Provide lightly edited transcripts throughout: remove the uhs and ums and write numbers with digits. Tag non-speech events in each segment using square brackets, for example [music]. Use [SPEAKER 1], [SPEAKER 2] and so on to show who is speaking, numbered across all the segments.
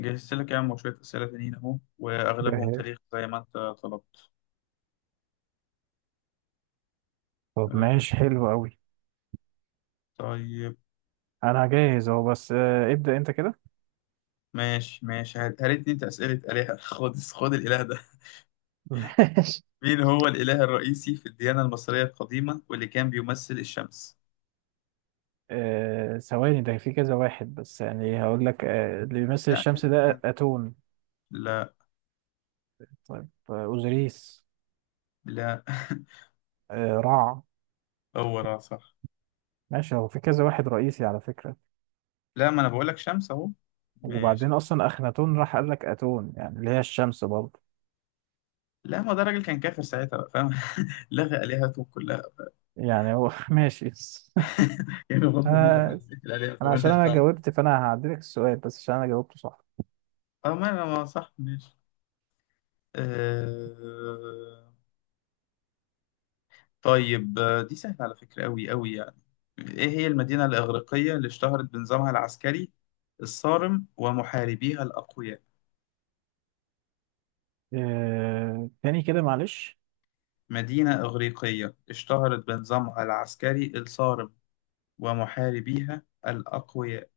[SPEAKER 1] جهزت لك يا عم شوية أسئلة تانيين أهو، وأغلبهم
[SPEAKER 2] جاهز.
[SPEAKER 1] تاريخ زي ما أنت طلبت.
[SPEAKER 2] طب
[SPEAKER 1] آه
[SPEAKER 2] ماشي حلو قوي.
[SPEAKER 1] طيب.
[SPEAKER 2] انا جاهز اهو بس، آه، ابدأ انت كده.
[SPEAKER 1] ماشي ماشي، هاتني أنت أسئلة آلهة [laughs] خد خد الإله ده.
[SPEAKER 2] [laughs] ماشي.
[SPEAKER 1] مين هو الإله الرئيسي في الديانة المصرية القديمة واللي كان بيمثل الشمس؟
[SPEAKER 2] ثواني، ده في كذا واحد بس يعني هقول لك اللي بيمثل
[SPEAKER 1] لا،
[SPEAKER 2] الشمس
[SPEAKER 1] كان
[SPEAKER 2] ده
[SPEAKER 1] كان
[SPEAKER 2] أتون.
[SPEAKER 1] لا،
[SPEAKER 2] طيب، أوزوريس.
[SPEAKER 1] لا. [laughs]
[SPEAKER 2] رع.
[SPEAKER 1] هو را، صح.
[SPEAKER 2] ماشي، هو في كذا واحد رئيسي على فكرة.
[SPEAKER 1] لا، ما أنا بقول لك شمس أهو. ماشي.
[SPEAKER 2] وبعدين أصلا أخناتون راح قال لك أتون يعني اللي هي الشمس برضه.
[SPEAKER 1] لا، ما ده راجل كان كافر ساعتها، بقى فاهم؟ [laughs] لغى آلهته كلها.
[SPEAKER 2] يعني هو [laughs] ماشي.
[SPEAKER 1] [laughs] يعني بغض النظر عن
[SPEAKER 2] آه،
[SPEAKER 1] بقية الآلهة،
[SPEAKER 2] أنا عشان
[SPEAKER 1] فمالناش
[SPEAKER 2] أنا
[SPEAKER 1] دعوة.
[SPEAKER 2] جاوبت فأنا هعدلك السؤال بس عشان أنا جاوبته صح.
[SPEAKER 1] أه، ما صح، ماشي. آه... طيب، دي سهلة على فكرة، أوي أوي يعني. إيه هي المدينة الإغريقية اللي اشتهرت بنظامها العسكري الصارم ومحاربيها الأقوياء؟
[SPEAKER 2] تاني كده معلش.
[SPEAKER 1] مدينة إغريقية اشتهرت بنظامها العسكري الصارم ومحاربيها الأقوياء.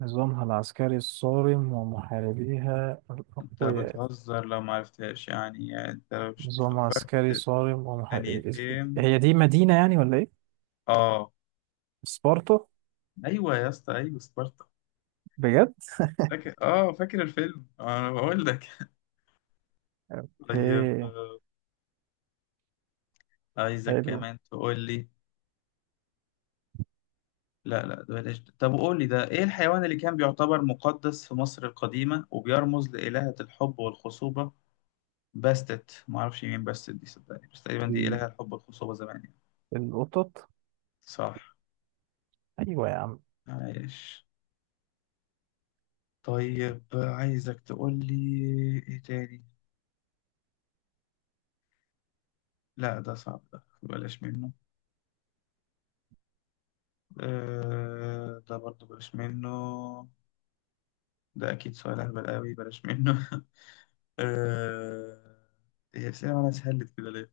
[SPEAKER 2] نظامها العسكري الصارم ومحاربيها
[SPEAKER 1] أنت
[SPEAKER 2] الأقوياء.
[SPEAKER 1] بتهزر لو معرفتهاش، يعني أنت لو مش
[SPEAKER 2] نظام
[SPEAKER 1] فكرت
[SPEAKER 2] عسكري
[SPEAKER 1] في
[SPEAKER 2] صارم ومحاربيها.
[SPEAKER 1] ثانيتين.
[SPEAKER 2] هي دي مدينة يعني ولا إيه؟
[SPEAKER 1] آه.
[SPEAKER 2] سبارتا.
[SPEAKER 1] أيوة يا اسطى، أيوة سبارتا.
[SPEAKER 2] بجد؟
[SPEAKER 1] فاكر الفيلم، أنا بقول لك. [laughs] طيب،
[SPEAKER 2] إيه
[SPEAKER 1] عايزك
[SPEAKER 2] حلو
[SPEAKER 1] كمان تقول لي. لا لا، ده بلاش ده. طب قول لي ده، ايه الحيوان اللي كان بيعتبر مقدس في مصر القديمة وبيرمز لإلهة الحب والخصوبة؟ باستت، ما اعرفش مين باستت دي، صدقني، بس تقريبا دي
[SPEAKER 2] ال-
[SPEAKER 1] إلهة الحب والخصوبة زمان يعني.
[SPEAKER 2] القطط.
[SPEAKER 1] صح،
[SPEAKER 2] أيوة يا عم.
[SPEAKER 1] عايش. طيب، عايزك تقول لي ايه تاني. لا ده صعب ده بلاش منه. ده برضو بلاش منه. ده اكيد سؤال اهبل قوي، بلاش منه. [laughs] آه إيه الأسئلة مالها سهلت كده ليه؟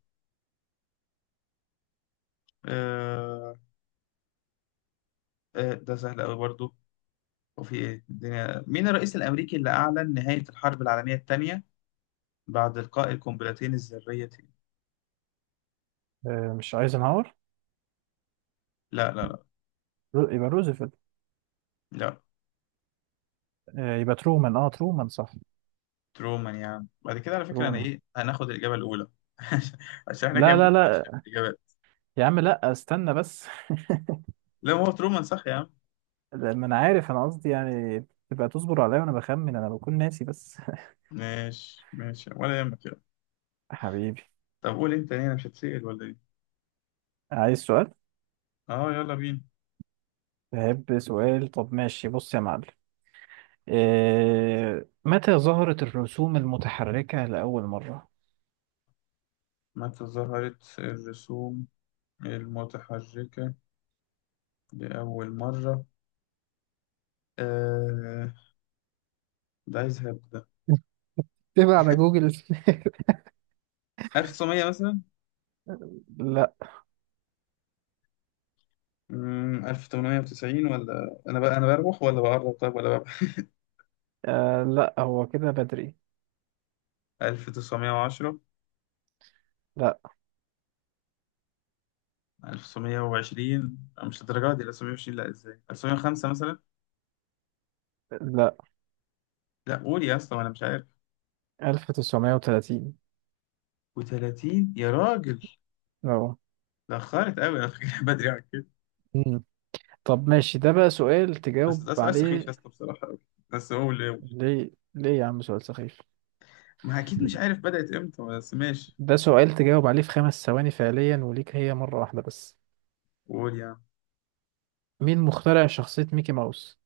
[SPEAKER 1] آه... ده سهل قوي برضو. وفي ايه الدنيا، مين الرئيس الامريكي اللي اعلن نهاية الحرب العالمية الثانية بعد القاء القنبلتين الذريتين؟
[SPEAKER 2] مش ايزنهاور.
[SPEAKER 1] لا، لا، لا.
[SPEAKER 2] يبقى روزفلت.
[SPEAKER 1] لا.
[SPEAKER 2] يبقى ترومان، ترومان صح.
[SPEAKER 1] ترومان يا عم، بعد كده على فكرة انا
[SPEAKER 2] ترومان.
[SPEAKER 1] ايه، هناخد الاجابة الاولى. [laughs] عشان احنا
[SPEAKER 2] لا
[SPEAKER 1] جايبين
[SPEAKER 2] لا
[SPEAKER 1] ماشية
[SPEAKER 2] لا،
[SPEAKER 1] في الاجابات.
[SPEAKER 2] يا عم لا استنى بس. [laughs]
[SPEAKER 1] لا، ما هو ترومان صح يا عم.
[SPEAKER 2] لا، ما انا عارف انا قصدي يعني. تبقى تصبر عليا وانا بخمن انا بكون ناسي بس. [laughs]
[SPEAKER 1] ماشي ماشي، ولا يهمك، يلا.
[SPEAKER 2] حبيبي.
[SPEAKER 1] طب قول انت ليه، انا مش هتسأل ولا ايه؟
[SPEAKER 2] عايز سؤال.
[SPEAKER 1] اه، يلا بينا.
[SPEAKER 2] بحب سؤال. طب ماشي بص يا معلم. إيه متى ظهرت الرسوم المتحركة لأول مرة؟
[SPEAKER 1] متى ظهرت الرسوم المتحركة لأول مرة؟ آه ده عايز هبدأ.
[SPEAKER 2] [laughs] تبع على جوجل.
[SPEAKER 1] 1900 مثلا.
[SPEAKER 2] [laughs] لا.
[SPEAKER 1] 1890، ولا انا بقى، انا بروح ولا بقرب، طيب ولا بقى؟
[SPEAKER 2] لا هو كده بدري.
[SPEAKER 1] 1910.
[SPEAKER 2] لا.
[SPEAKER 1] 1920. لا، مش الدرجة دي. 1920؟ لا، ازاي. 1905 مثلا.
[SPEAKER 2] لا،
[SPEAKER 1] لا قول يا اسطى، انا مش عارف.
[SPEAKER 2] 1930.
[SPEAKER 1] و30؟ يا راجل،
[SPEAKER 2] اه.
[SPEAKER 1] اتاخرت قوي، انا فاكر [laughs] بدري عن كده.
[SPEAKER 2] مم. طب ماشي ده بقى سؤال
[SPEAKER 1] بس
[SPEAKER 2] تجاوب
[SPEAKER 1] ده سؤال سخيف يا
[SPEAKER 2] عليه.
[SPEAKER 1] اسطى، بصراحة قوي. بس قول قول.
[SPEAKER 2] ليه ليه يا عم سؤال سخيف.
[SPEAKER 1] ما اكيد مش عارف بدأت امتى، بس ماشي.
[SPEAKER 2] ده سؤال تجاوب عليه في خمس ثواني فعليا وليك هي مرة واحدة بس.
[SPEAKER 1] قول يا عم.
[SPEAKER 2] مين مخترع شخصية ميكي ماوس؟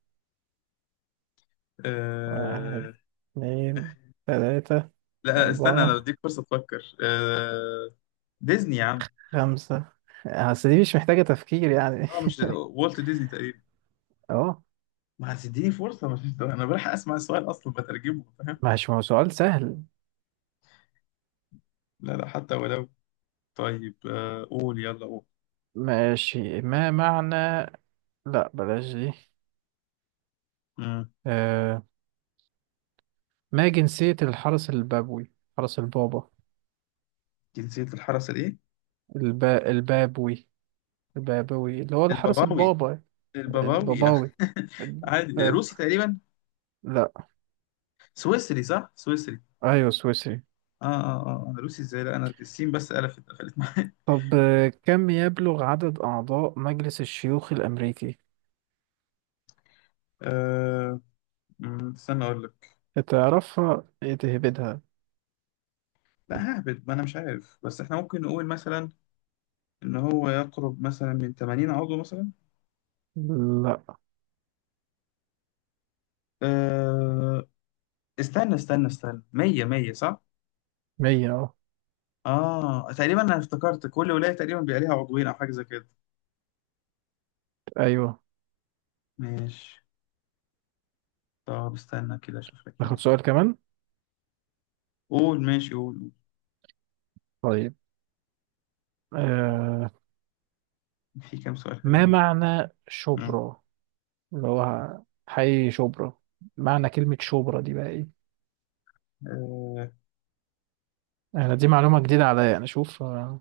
[SPEAKER 2] واحد،
[SPEAKER 1] أه...
[SPEAKER 2] اتنين، تلاتة،
[SPEAKER 1] لا لا، استنى، انا
[SPEAKER 2] أربعة،
[SPEAKER 1] بديك فرصة تفكر. ديزني يا عم.
[SPEAKER 2] خمسة. أصل دي مش محتاجة تفكير يعني.
[SPEAKER 1] اه
[SPEAKER 2] [laughs]
[SPEAKER 1] مش، والت ديزني تقريبا.
[SPEAKER 2] أهو.
[SPEAKER 1] ما هتديني فرصة، ما فيش ده. أنا بلحق أسمع السؤال أصلا بترجمه، فاهم؟
[SPEAKER 2] ماشي ما هو سؤال سهل.
[SPEAKER 1] لا لا، حتى ولو. طيب، قول يلا قول.
[SPEAKER 2] ماشي ما معنى. لا بلاش دي.
[SPEAKER 1] مم.
[SPEAKER 2] آه... ما جنسية الحرس البابوي؟ حرس البابا.
[SPEAKER 1] جنسية الحرس الإيه؟
[SPEAKER 2] البابوي. البابوي اللي هو الحرس
[SPEAKER 1] الباباوي.
[SPEAKER 2] البابا.
[SPEAKER 1] الباباوي.
[SPEAKER 2] الباباوي.
[SPEAKER 1] [laughs] عادي،
[SPEAKER 2] الباب...
[SPEAKER 1] روسي تقريبا.
[SPEAKER 2] لا.
[SPEAKER 1] سويسري صح؟ سويسري.
[SPEAKER 2] أيوة سويسري.
[SPEAKER 1] آه آه آه آه. أنا روسي إزاي؟ لا أنا السين بس قفلت معايا.
[SPEAKER 2] طب، كم يبلغ عدد أعضاء مجلس الشيوخ الأمريكي؟
[SPEAKER 1] [laughs] آه مم، استنى أقول لك.
[SPEAKER 2] تعرفها إيه تهبدها.
[SPEAKER 1] لا ههبد، ما أنا مش عارف، بس إحنا ممكن نقول مثلا إن هو يقرب مثلا من 80 عضو مثلا.
[SPEAKER 2] لا.
[SPEAKER 1] آه استنى استنى استنى، 100 100 صح؟
[SPEAKER 2] مية أهو.
[SPEAKER 1] اه تقريبا، انا افتكرت كل ولاية تقريبا بيبقى ليها عضوين او حاجة زي كده.
[SPEAKER 2] أيوة.
[SPEAKER 1] ماشي. طب استنى كده اشوف لك كام
[SPEAKER 2] ناخد
[SPEAKER 1] سؤال.
[SPEAKER 2] سؤال كمان.
[SPEAKER 1] قول ماشي قول.
[SPEAKER 2] طيب،
[SPEAKER 1] قول.
[SPEAKER 2] آه
[SPEAKER 1] في كام سؤال
[SPEAKER 2] ما
[SPEAKER 1] حلوين أهو.
[SPEAKER 2] معنى
[SPEAKER 1] مم.
[SPEAKER 2] شبرا؟ اللي هو حي شبرا. معنى كلمة شبرا دي بقى ايه؟
[SPEAKER 1] آه.
[SPEAKER 2] انا دي معلومة جديدة عليا، انا اشوف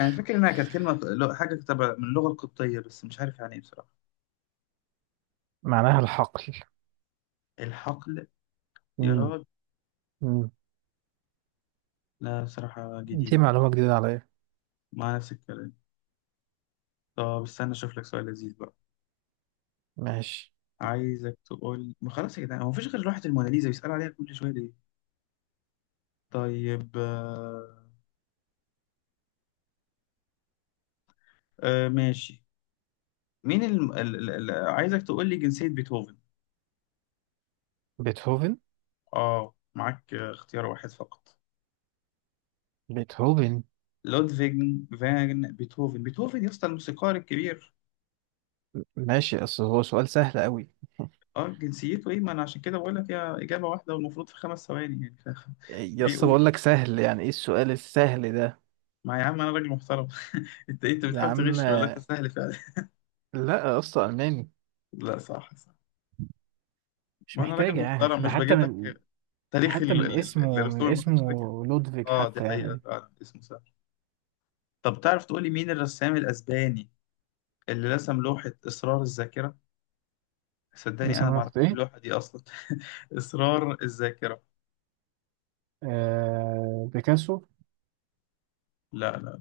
[SPEAKER 1] انا فاكر انها كانت كلمة حاجة تبع من اللغة القبطية، بس مش عارف يعني ايه بصراحة.
[SPEAKER 2] معناها الحقل.
[SPEAKER 1] الحقل. يا
[SPEAKER 2] مم.
[SPEAKER 1] راجل.
[SPEAKER 2] مم.
[SPEAKER 1] لا بصراحة
[SPEAKER 2] دي
[SPEAKER 1] جديدة، معرفش.
[SPEAKER 2] معلومة جديدة عليا.
[SPEAKER 1] مع نفس الكلام. طب استنى اشوف لك سؤال لذيذ بقى.
[SPEAKER 2] ماشي.
[SPEAKER 1] عايزك تقول، ما خلاص يا جدعان، هو مفيش غير لوحة الموناليزا بيسألوا عليها كل شوية ليه؟ طيب. آه. ماشي. مين عايزك تقول لي جنسية بيتهوفن.
[SPEAKER 2] بيتهوفن.
[SPEAKER 1] اه معاك، اختيار واحد فقط.
[SPEAKER 2] بيتهوفن.
[SPEAKER 1] لودفيج فان بيتهوفن. بيتهوفن يا اسطى، الموسيقار الكبير.
[SPEAKER 2] ماشي اصل هو سؤال سهل قوي.
[SPEAKER 1] اه جنسيته ايه؟ ما انا عشان كده بقول لك، هي اجابة واحدة والمفروض في 5 ثواني يعني، [laughs]
[SPEAKER 2] يا
[SPEAKER 1] ايه
[SPEAKER 2] اسطى بقول
[SPEAKER 1] قول.
[SPEAKER 2] لك سهل، يعني ايه السؤال السهل ده؟
[SPEAKER 1] ما يا عم انا راجل محترم. [laughs] انت إيه، انت
[SPEAKER 2] يا
[SPEAKER 1] بتحاول
[SPEAKER 2] عم.
[SPEAKER 1] تغش ولا انت سهل فعلا؟
[SPEAKER 2] لا يا اسطى، الماني.
[SPEAKER 1] [laughs] لا صح صح.
[SPEAKER 2] مش
[SPEAKER 1] ما انا راجل
[SPEAKER 2] محتاجة، يعني
[SPEAKER 1] محترم،
[SPEAKER 2] ده
[SPEAKER 1] مش
[SPEAKER 2] حتى
[SPEAKER 1] بجيب
[SPEAKER 2] من،
[SPEAKER 1] لك تاريخ
[SPEAKER 2] حتى من اسمه من
[SPEAKER 1] الرسوم
[SPEAKER 2] اسمه
[SPEAKER 1] المتحركة.
[SPEAKER 2] لودفيك
[SPEAKER 1] اه دي
[SPEAKER 2] حتى
[SPEAKER 1] حقيقة،
[SPEAKER 2] يعني.
[SPEAKER 1] فعلا اسمه سهل. طب تعرف تقول لي مين الرسام الاسباني اللي رسم لوحة إصرار الذاكرة؟
[SPEAKER 2] لو
[SPEAKER 1] صدقني انا ما اعرف
[SPEAKER 2] سمحت
[SPEAKER 1] ايه
[SPEAKER 2] ايه؟
[SPEAKER 1] اللوحه دي اصلا. [laughs] اسرار الذاكره.
[SPEAKER 2] بيكاسو.
[SPEAKER 1] لا، لا.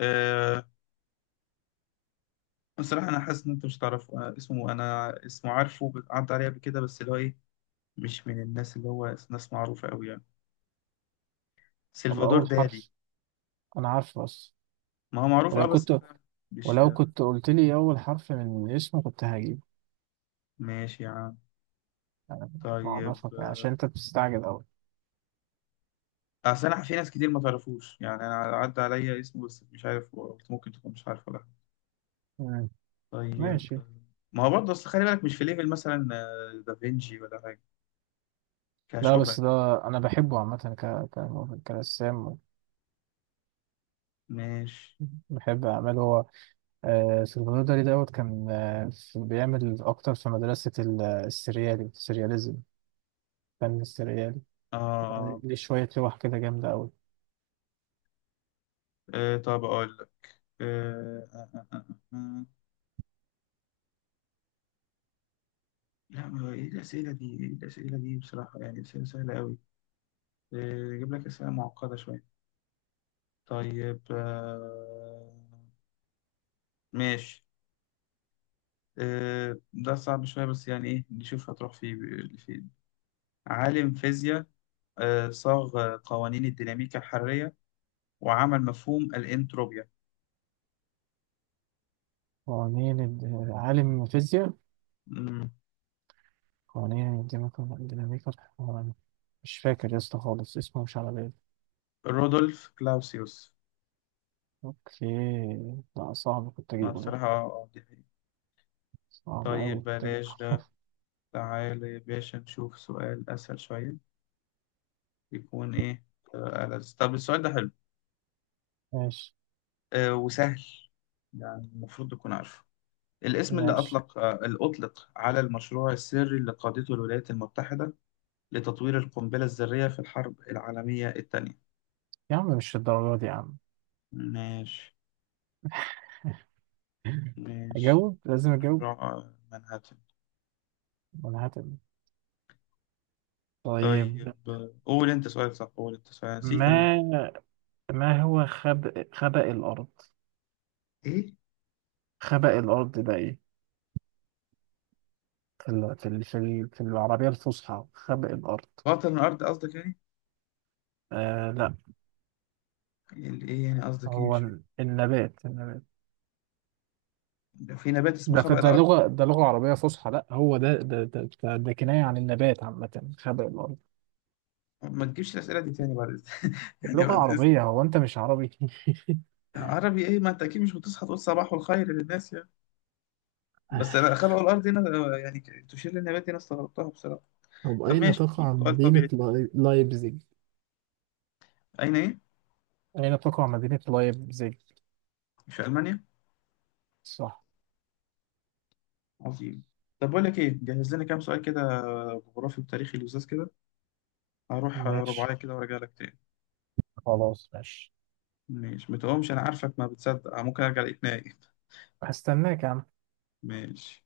[SPEAKER 1] أه بصراحه انا حاسس ان انت مش تعرفه. أنا اسمه عارفه، عدى عليه قبل كده، بس اللي هو ايه، مش من الناس اللي هو ناس معروفه قوي يعني.
[SPEAKER 2] طب
[SPEAKER 1] سلفادور
[SPEAKER 2] اول
[SPEAKER 1] دالي.
[SPEAKER 2] حرف. انا عارفه بس.
[SPEAKER 1] ما هو معروف، اه
[SPEAKER 2] ولو
[SPEAKER 1] بس
[SPEAKER 2] كنت،
[SPEAKER 1] فاهم. مش،
[SPEAKER 2] ولو كنت قلت لي اول حرف من اسمه كنت هجيب.
[SPEAKER 1] ماشي يا عم.
[SPEAKER 2] انا
[SPEAKER 1] طيب،
[SPEAKER 2] بعرفك يعني عشان انت بتستعجل قوي.
[SPEAKER 1] اصل انا في ناس كتير ما تعرفوش، يعني انا عدى عليا اسمه بس مش عارف، ممكن تكون مش عارفه، لا.
[SPEAKER 2] مم.
[SPEAKER 1] طيب.
[SPEAKER 2] ماشي.
[SPEAKER 1] آه، ما هو برضه اصل خلي بالك، مش في ليفل مثلا دافنشي ولا حاجه،
[SPEAKER 2] لا
[SPEAKER 1] كشهره
[SPEAKER 2] بس
[SPEAKER 1] يعني.
[SPEAKER 2] ده، انا بحبه عامه كرسام.
[SPEAKER 1] ماشي.
[SPEAKER 2] بحب اعماله هو. سلفادور دالي دوت كان بيعمل اكتر في مدرسه السريالي السرياليزم. فن السريالي.
[SPEAKER 1] آه
[SPEAKER 2] دي شوية لوح كده جامدة أوي.
[SPEAKER 1] طب أقول لك. آه آه آه آه. آه. آه. لا ما هو إيه الأسئلة دي؟ إيه الأسئلة دي بصراحة، يعني أسئلة سهلة أوي. أجيب لك أسئلة معقدة شوية. طيب. آه ماشي. ده صعب شوية، بس يعني إيه، نشوف هتروح في فين. عالم فيزياء، صاغ قوانين الديناميكا الحرارية، وعمل مفهوم الإنتروبيا.
[SPEAKER 2] عالم فيزياء.
[SPEAKER 1] مم.
[SPEAKER 2] قوانين الديناميكا الحرارية. مش فاكر يا اسطى خالص اسمه مش على بالي.
[SPEAKER 1] رودولف كلاوسيوس.
[SPEAKER 2] اوكي. لا صعب كنت
[SPEAKER 1] ما
[SPEAKER 2] اجيبه ده.
[SPEAKER 1] بصراحة، دي حقيقة.
[SPEAKER 2] صعب أوي
[SPEAKER 1] طيب
[SPEAKER 2] كنت اجيبه.
[SPEAKER 1] بلاش.
[SPEAKER 2] [laughs]
[SPEAKER 1] تعالى يا باشا نشوف سؤال أسهل شوية، يكون إيه. ألذ، طب السؤال ده حلو
[SPEAKER 2] ماشي
[SPEAKER 1] وسهل، يعني المفروض تكون عارفه. الاسم اللي
[SPEAKER 2] ماشي.
[SPEAKER 1] أطلق آه، اللي أطلق على المشروع السري اللي قادته الولايات المتحدة لتطوير القنبلة الذرية في الحرب العالمية الثانية.
[SPEAKER 2] يا عم مش الدرجة دي يا عم.
[SPEAKER 1] ماشي
[SPEAKER 2] [laughs]
[SPEAKER 1] ماشي.
[SPEAKER 2] أجاوب لازم أجاوب.
[SPEAKER 1] مشروع منهاتن.
[SPEAKER 2] وأنا هتم.
[SPEAKER 1] طيب،
[SPEAKER 2] طيب.
[SPEAKER 1] قول أنت سؤال، صح قول أنت سؤال، نسيت أنا.
[SPEAKER 2] ما ما هو خبأ الأرض.
[SPEAKER 1] إيه؟
[SPEAKER 2] خبأ الأرض ده إيه؟ في العربية الفصحى خبأ الأرض.
[SPEAKER 1] باطن الأرض قصدك يعني؟
[SPEAKER 2] لا،
[SPEAKER 1] إيه يعني قصدك إيه،
[SPEAKER 2] هو
[SPEAKER 1] مش فاهم.
[SPEAKER 2] النبات.
[SPEAKER 1] في نبات اسمه
[SPEAKER 2] ده في،
[SPEAKER 1] خبأ الأرض؟
[SPEAKER 2] ده لغة عربية فصحى. لا هو ده, كناية عن النبات عامة، خبق الأرض.
[SPEAKER 1] ما تجيبش الأسئلة دي تاني [laughs] يعني
[SPEAKER 2] لغة
[SPEAKER 1] بعد إذن.
[SPEAKER 2] عربية، هو أنت مش عربي؟ [laughs]
[SPEAKER 1] عربي إيه؟ ما أنت أكيد مش هتصحى تقول صباح الخير للناس يعني، بس أنا خلقوا الأرض هنا، يعني تشير للنبات دي، أنا استغربتها بصراحة.
[SPEAKER 2] طب
[SPEAKER 1] طب
[SPEAKER 2] أين
[SPEAKER 1] ماشي، قول
[SPEAKER 2] تقع
[SPEAKER 1] سؤال
[SPEAKER 2] مدينة
[SPEAKER 1] طبيعي.
[SPEAKER 2] لايبزيج؟
[SPEAKER 1] أين إيه؟
[SPEAKER 2] أين تقع مدينة لايبزيج.
[SPEAKER 1] في ألمانيا.
[SPEAKER 2] صح.
[SPEAKER 1] عظيم. طب بقول لك إيه، جهز لنا كام سؤال كده، جغرافي وتاريخي لزاز كده. هروح
[SPEAKER 2] ماشي
[SPEAKER 1] رباعية كده وأرجع لك تاني.
[SPEAKER 2] خلاص ماشي.
[SPEAKER 1] ماشي. ما تقومش، أنا عارفك ما بتصدق، ممكن أرجع ألاقيك نايم.
[SPEAKER 2] هستناك يا عم.
[SPEAKER 1] ماشي.